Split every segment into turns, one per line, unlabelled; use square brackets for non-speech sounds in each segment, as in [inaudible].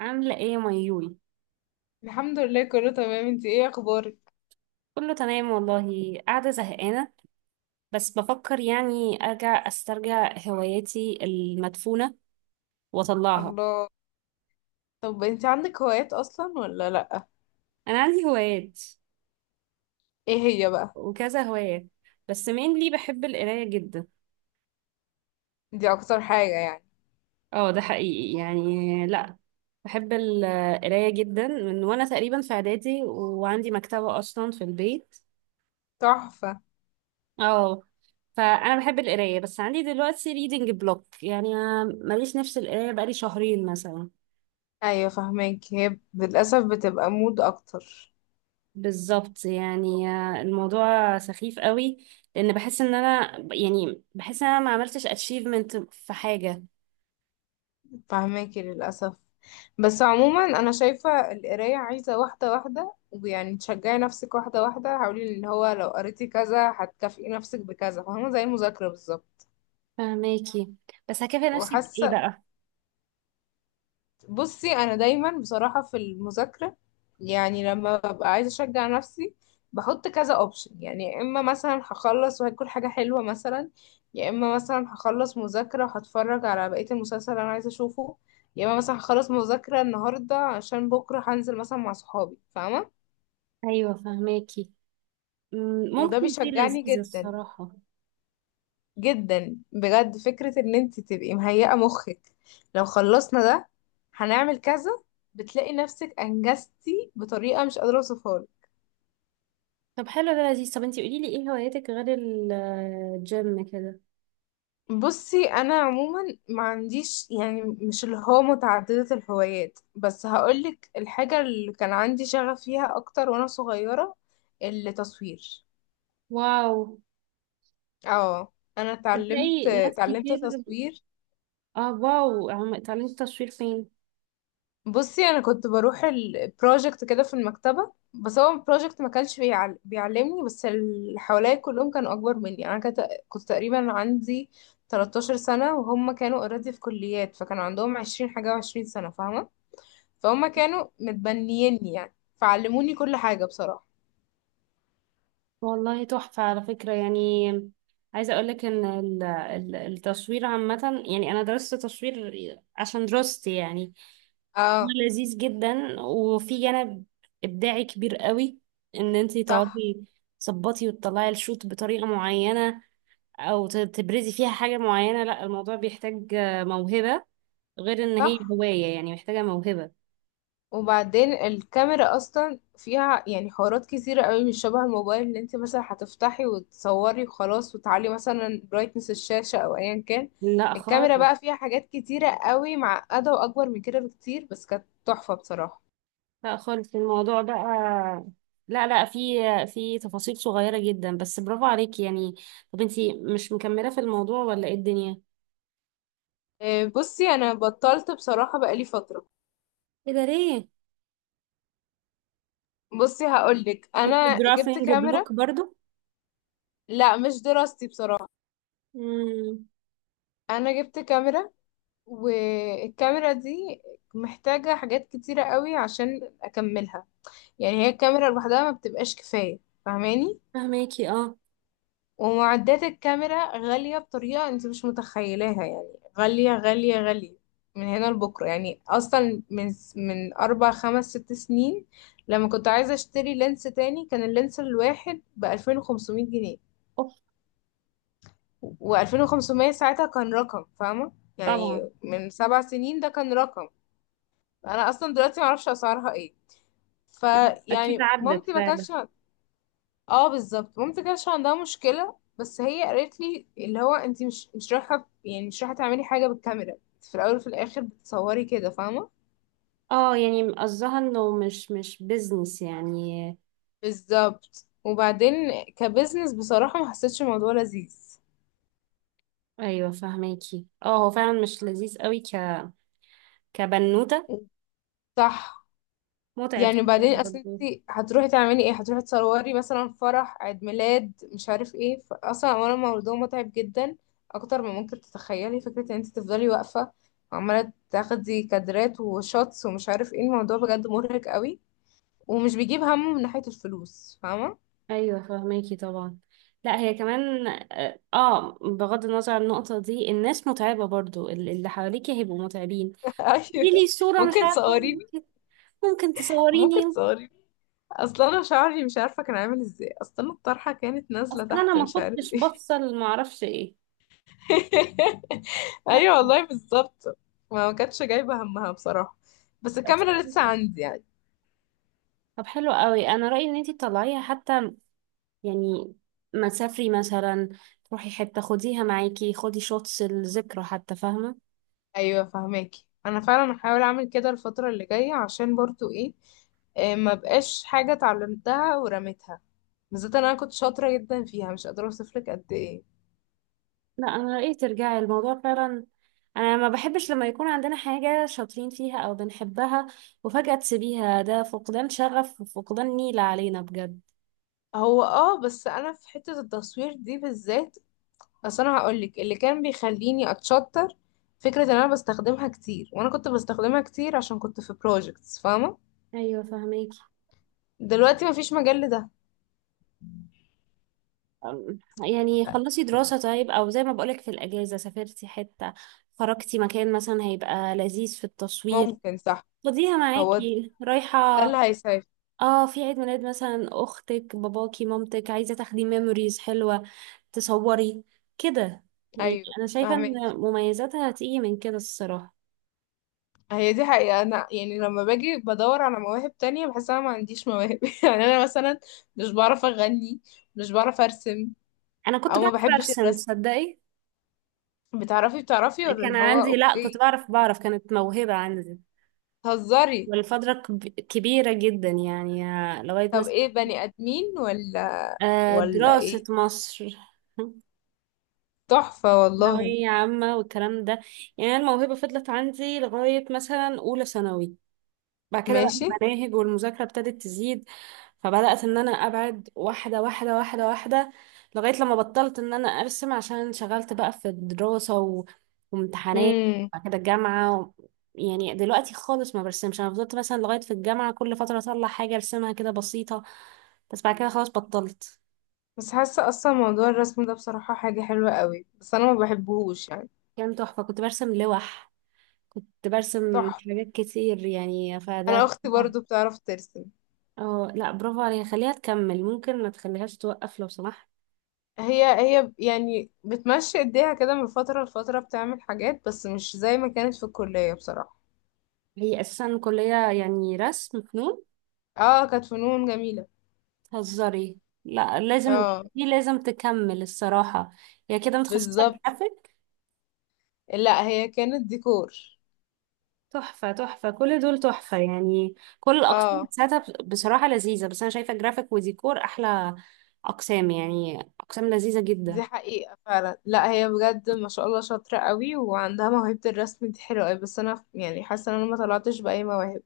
عاملة ايه يا ميول؟
الحمد لله، كله تمام. انت ايه اخبارك؟
كله تمام والله، قاعدة زهقانة بس بفكر يعني ارجع استرجع هواياتي المدفونة واطلعها.
الله. طب انت عندك هوايات اصلا ولا لا؟
انا عندي هوايات
ايه هي بقى؟
وكذا هواية، بس mainly بحب القراية جدا.
دي اكتر حاجة يعني؟
اه ده حقيقي، يعني لا بحب القراية جدا من وانا تقريبا في اعدادي، وعندي مكتبة اصلا في البيت.
تحفة.
اه، فانا بحب القراية بس عندي دلوقتي reading block يعني، ماليش نفس القراية بقالي شهرين مثلا.
ايوه، فهماك. هي للاسف بتبقى مود اكتر.
بالظبط يعني، الموضوع سخيف قوي لان بحس ان انا، يعني بحس ان انا ما عملتش اتشيفمنت في حاجه.
فهماكي للاسف. بس عموما انا شايفة القراية عايزة واحدة واحدة، ويعني تشجعي نفسك واحدة واحدة، حاولي ان هو لو قريتي كذا هتكافئي نفسك بكذا، فاهمة؟ زي المذاكرة بالظبط.
فهماكي، بس هكافئ نفسي بايه
وحاسة.
بقى؟
بصي، انا دايما بصراحه في المذاكره، يعني لما ببقى عايزه اشجع نفسي، بحط كذا اوبشن. يعني يا اما مثلا هخلص وهاكل حاجه حلوه مثلا، يا اما مثلا هخلص مذاكره وهتفرج على بقيه المسلسل اللي انا عايزه اشوفه، يا اما مثلا هخلص مذاكره النهارده عشان بكره هنزل مثلا مع صحابي، فاهمه؟
ايوه فهماكي.
وده
ممكن دي
بيشجعني
لذيذه
جدا.
الصراحه.
جدا بجد، فكرة ان انت تبقي مهيئة مخك. لو خلصنا ده، هنعمل كذا. بتلاقي نفسك انجزتي بطريقة مش قادرة اوصفها لك.
طب حلو، ده لذيذ. طب انتي قولي لي ايه هواياتك غير الجيم كده؟
بصي، انا عموما ما عنديش يعني مش اللي هو متعددة الهوايات، بس هقولك الحاجة اللي كان عندي شغف فيها اكتر وانا صغيرة. التصوير.
واو،
اه، انا اتعلمت
تصدقي ناس
اتعلمت
كتير.
تصوير.
اه، واو، تعليم التصوير فين؟
بصي، انا كنت بروح البروجكت كده في المكتبه، بس هو البروجكت ما كانش بيعلمني، بس اللي حواليا كلهم كانوا اكبر مني. يعني انا كنت تقريبا عندي 13 سنه، وهم كانوا اوريدي في كليات، فكانوا عندهم 20 حاجه و20 سنه، فاهمه؟ فهم كانوا متبنييني يعني، فعلموني كل حاجه بصراحه.
والله تحفة على فكرة يعني. عايزة أقولك إن التصوير عامة يعني، أنا درست تصوير عشان دراستي يعني. هو
اه.
لذيذ جدا، وفي جانب إبداعي كبير قوي، إن أنتي
صح.
تقعدي تظبطي وتطلعي الشوت بطريقة معينة، أو تبرزي فيها حاجة معينة. لا الموضوع بيحتاج موهبة، غير إن هي
صح،
هواية يعني محتاجة موهبة.
وبعدين الكاميرا اصلا فيها يعني حوارات كتيرة قوي، مش شبه الموبايل اللي انت مثلا هتفتحي وتصوري وخلاص وتعلي مثلا برايتنس الشاشة او ايا كان.
لا خالص.
الكاميرا بقى فيها حاجات كتيرة قوي معقدة واكبر من كده بكتير، بس كانت تحفة بصراحة.
لا خالص، الموضوع بقى، لا لا، في في تفاصيل صغيرة جدا، بس برافو عليكي يعني. طب انتي مش مكملة في الموضوع ولا ايه الدنيا؟
إيه، بصي انا بطلت بصراحة بقالي فترة.
ايه ده ليه؟
بصي، هقولك،
كنت
انا جبت
درافينج
كاميرا.
بلوك برضو؟
لا مش دراستي بصراحة.
امم.
انا جبت كاميرا، والكاميرا دي محتاجة حاجات كتيرة قوي عشان اكملها. يعني هي الكاميرا لوحدها ما بتبقاش كفاية، فاهماني؟
فهماكي اه.
ومعدات الكاميرا غالية بطريقة انت مش متخيلاها يعني. غالية غالية غالية، من هنا لبكرة يعني. اصلا من 4 5 6 سنين، لما كنت عايزة اشتري لينس تاني، كان اللينس الواحد ب2500 جنيه.
اوف.
وألفين وخمسمية ساعتها كان رقم، فاهمة؟
طبعا.
يعني من 7 سنين ده كان رقم. انا اصلا دلوقتي معرفش اسعارها ايه.
اكيد
فيعني
عدت
مامتي ما
فعلا.
كانش. اه بالظبط، مامتي كانش عندها مشكله، بس هي قالت لي اللي هو انت مش رايحه، يعني مش رايحه تعملي حاجه بالكاميرا. انت في الاول وفي الاخر بتصوري كده، فاهمه؟
اه، يعني قصدها انه مش بيزنس يعني.
بالظبط. وبعدين كبزنس بصراحه ما حسيتش الموضوع لذيذ.
ايوه فهماكي اه، هو فعلا مش لذيذ قوي ك كبنوتة،
صح.
متعب
يعني
شوية.
بعدين اصل
برضو.
انت هتروحي تعملي ايه؟ هتروحي تصوري مثلا فرح، عيد ميلاد، مش عارف ايه. اصلا اولا الموضوع متعب جدا، اكتر ما ممكن تتخيلي. فكره ان انت تفضلي واقفه وعماله تاخدي كادرات وشوتس ومش عارف ايه، الموضوع بجد مرهق قوي. ومش بيجيب همه من ناحيه الفلوس، فاهمه؟
ايوه فهماكي طبعا. لا هي كمان اه، بغض النظر عن النقطه دي، الناس متعبه برضو، اللي حواليكي هيبقوا متعبين.
[laughs]
دي
ايوه.
لي صوره مش
ممكن
عارفه أقول
تصوريني.
لك إيه. ممكن
ممكن
تصوريني.
تصوريني. اصلا انا شعري مش عارفه كان عامل ازاي، اصلا الطرحه كانت نازله
اصلا انا
تحت،
ما
مش عارف
كنتش
ايه.
بفصل، ما اعرفش ايه.
[laughs]
لا.
ايوه والله بالظبط. ما كانتش جايبه همها بصراحه. بس
بقى
الكاميرا لسه
سخيفة.
عندي يعني.
طب حلو قوي، انا رايي ان انتي تطلعيها حتى، يعني ما تسافري مثلا، تروحي حته خديها معاكي، خدي شوتس الذكرى حتى، فاهمه؟
ايوه فهماكي، انا فعلا هحاول اعمل كده الفتره اللي جايه، عشان برضو ايه، إيه، ما بقاش حاجه اتعلمتها ورميتها، بالذات إن انا كنت شاطره جدا فيها مش قادره اوصفلك قد ايه.
لا انا رأيي ترجعي الموضوع فعلا. انا ما بحبش لما يكون عندنا حاجة شاطرين فيها او بنحبها وفجأة تسيبيها، ده فقدان شغف وفقدان نيلة علينا بجد.
هو بس انا في حته التصوير دي بالذات، بس انا هقولك اللي كان بيخليني اتشطر، فكره ان انا بستخدمها كتير. وانا كنت بستخدمها كتير عشان كنت في بروجكتس، فاهمه؟
ايوه فهميكي.
دلوقتي مفيش مجال لده.
أم، يعني خلصي دراسة طيب، او زي ما بقولك، في الاجازة سافرتي حتة، خرجتي مكان، مثلا هيبقى لذيذ في التصوير.
ممكن، صح.
خديها
هو ده
معاكي رايحة.
اللي هيساعد.
اه، في عيد ميلاد مثلا اختك، باباكي، مامتك عايزة تاخدي ميموريز حلوة، تصوري كده، يعني
ايوه
انا شايفه
فهمك.
ان مميزاتها هتيجي من كده الصراحه.
هي دي حقيقة، انا يعني لما باجي بدور على مواهب تانية بحس انا ما عنديش مواهب [laughs] يعني انا مثلا مش بعرف اغني، مش بعرف ارسم،
انا كنت
او ما
بعرف
بحبش
ارسم،
الرسم.
تصدقي؟
بتعرفي ولا
كان
اللي هو
عندي، لا
اوكي؟
كنت بعرف، بعرف، كانت موهبه عندي.
تهزري.
والفتره كبيره جدا، يعني لغايه
طب
مثلا،
ايه، بني ادمين ولا ولا
دراسه
ايه؟
مصر. [laughs]
تحفة والله.
ثانويه عامه والكلام ده. يعني الموهبه فضلت عندي لغايه مثلا اولى ثانوي. بعد كده بقى
ماشي.
المناهج والمذاكرة ابتدت تزيد، فبدأت ان انا ابعد، واحدة واحدة، واحدة واحدة، لغاية لما بطلت ان انا ارسم عشان انشغلت بقى في الدراسة و... وامتحانات.
امم
بعد كده الجامعة و... يعني دلوقتي خالص ما برسمش. انا فضلت مثلا لغاية في الجامعة، كل فترة اطلع حاجة ارسمها كده بسيطة، بس بعد كده خلاص بطلت.
بس حاسة اصلا موضوع الرسم ده بصراحة حاجة حلوة قوي، بس انا ما بحبهوش يعني.
كان تحفة، كنت برسم لوح، كنت برسم
تحفة.
حاجات كتير، يعني
انا
فده.
اختي برضو بتعرف ترسم.
اه. لا برافو عليها، خليها تكمل، ممكن ما تخليهاش توقف لو سمحت.
هي هي يعني بتمشي ايديها كده من فترة لفترة بتعمل حاجات، بس مش زي ما كانت في الكلية بصراحة.
هي اساسا كلية يعني رسم، فنون؟
اه كانت فنون جميلة.
تهزري! لا لازم،
اه.
دي لازم تكمل الصراحة. هي كده متخصصة
بالظبط.
جرافيك.
لا هي كانت ديكور.
تحفة، تحفة، كل دول تحفة، يعني كل الأقسام
اه.
بتاعتها بصراحة لذيذة، بس أنا شايفة جرافيك وديكور أحلى أقسام، يعني أقسام لذيذة جدا.
دي حقيقة فعلا. لا هي بجد ما شاء الله شاطرة قوي، وعندها موهبة. الرسم دي حلوة قوي، بس انا يعني حاسة ان انا ما طلعتش بأي مواهب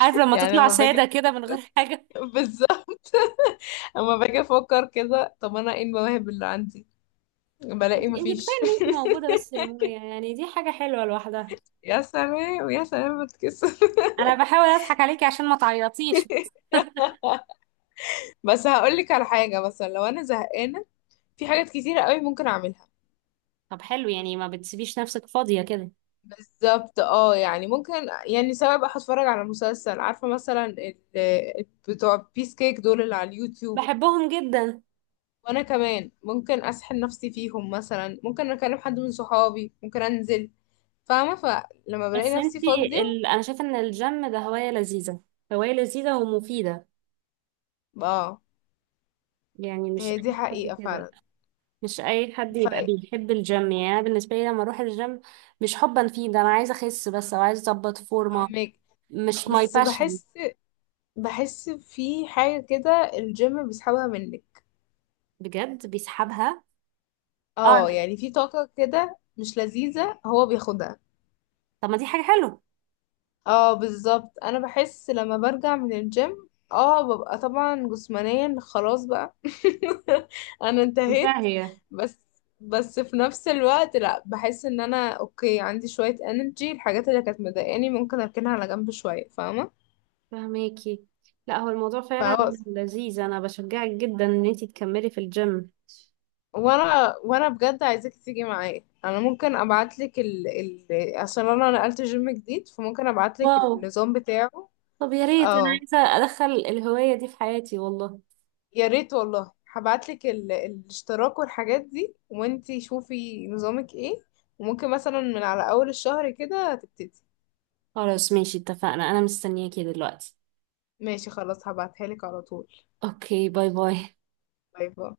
عارف لما
يعني
تطلع
لما
سادة
باجي.
كده من غير حاجة.
بالظبط. [laughs] اما باجي افكر كده، طب انا ايه المواهب اللي عندي؟ بلاقي
انت، انت كفاية
مفيش.
ان انت موجودة بس يا مويا، يعني دي حاجة حلوة لوحدها.
[laughs] يا سلام يا سلام، بتكسر [laughs]
أنا بحاول أضحك عليكي عشان ما تعيطيش.
بس هقولك على حاجة، مثلا لو أنا زهقانة في حاجات كتيرة قوي ممكن أعملها.
طب حلو، يعني ما بتسيبيش نفسك فاضية كده.
بالظبط اه، يعني ممكن. يعني سواء بقى هتفرج على مسلسل، عارفة مثلا بتوع بيس كيك دول اللي على اليوتيوب.
بحبهم جدا.
وأنا كمان ممكن أسحل نفسي فيهم، مثلا ممكن أكلم حد من صحابي، ممكن أنزل، فاهمة؟ فلما
بس
بلاقي نفسي
انتي
فاضية.
انا شايفه ان الجيم ده هوايه لذيذه، هوايه لذيذه ومفيده،
اه
يعني مش
هي دي
اي حد
حقيقة
كده،
فعلا.
مش اي حد يبقى بيحب الجيم. يعني أنا بالنسبه لي لما اروح الجيم، مش حبا فيه، ده انا عايزه اخس بس او عايزه اظبط فورمه،
فاهمك.
مش ماي
بس
باشن.
بحس في حاجة كده الجيم بيسحبها منك.
بجد بيسحبها.
اه
اه.
يعني في طاقة كده مش لذيذة هو بياخدها.
طب ما دي حاجه حلوه.
اه بالظبط، انا بحس لما برجع من الجيم ببقى طبعا جسمانيا خلاص بقى [laughs] انا
ممتعه
انتهيت.
هي.
بس بس في نفس الوقت لا، بحس ان انا اوكي، عندي شوية انرجي. الحاجات اللي كانت مضايقاني ممكن اركنها على جنب شوية، فاهمة؟
فهماكي. لا هو الموضوع فعلا
فهو،
لذيذ، انا بشجعك جدا ان انتي تكملي في الجيم.
وانا بجد عايزاك تيجي معايا. انا ممكن ابعت لك عشان انا نقلت جيم جديد، فممكن ابعت لك
واو.
النظام بتاعه.
طب يا ريت، انا
اه
عايزه ادخل الهوايه دي في حياتي والله.
يا ريت والله، هبعت لك الاشتراك والحاجات دي، وانتي شوفي نظامك ايه، وممكن مثلا من على اول الشهر كده تبتدي.
خلاص ماشي، اتفقنا، انا مستنياكي دلوقتي.
ماشي خلاص، هبعتها لك على طول.
اوكي، باي باي.
باي باي.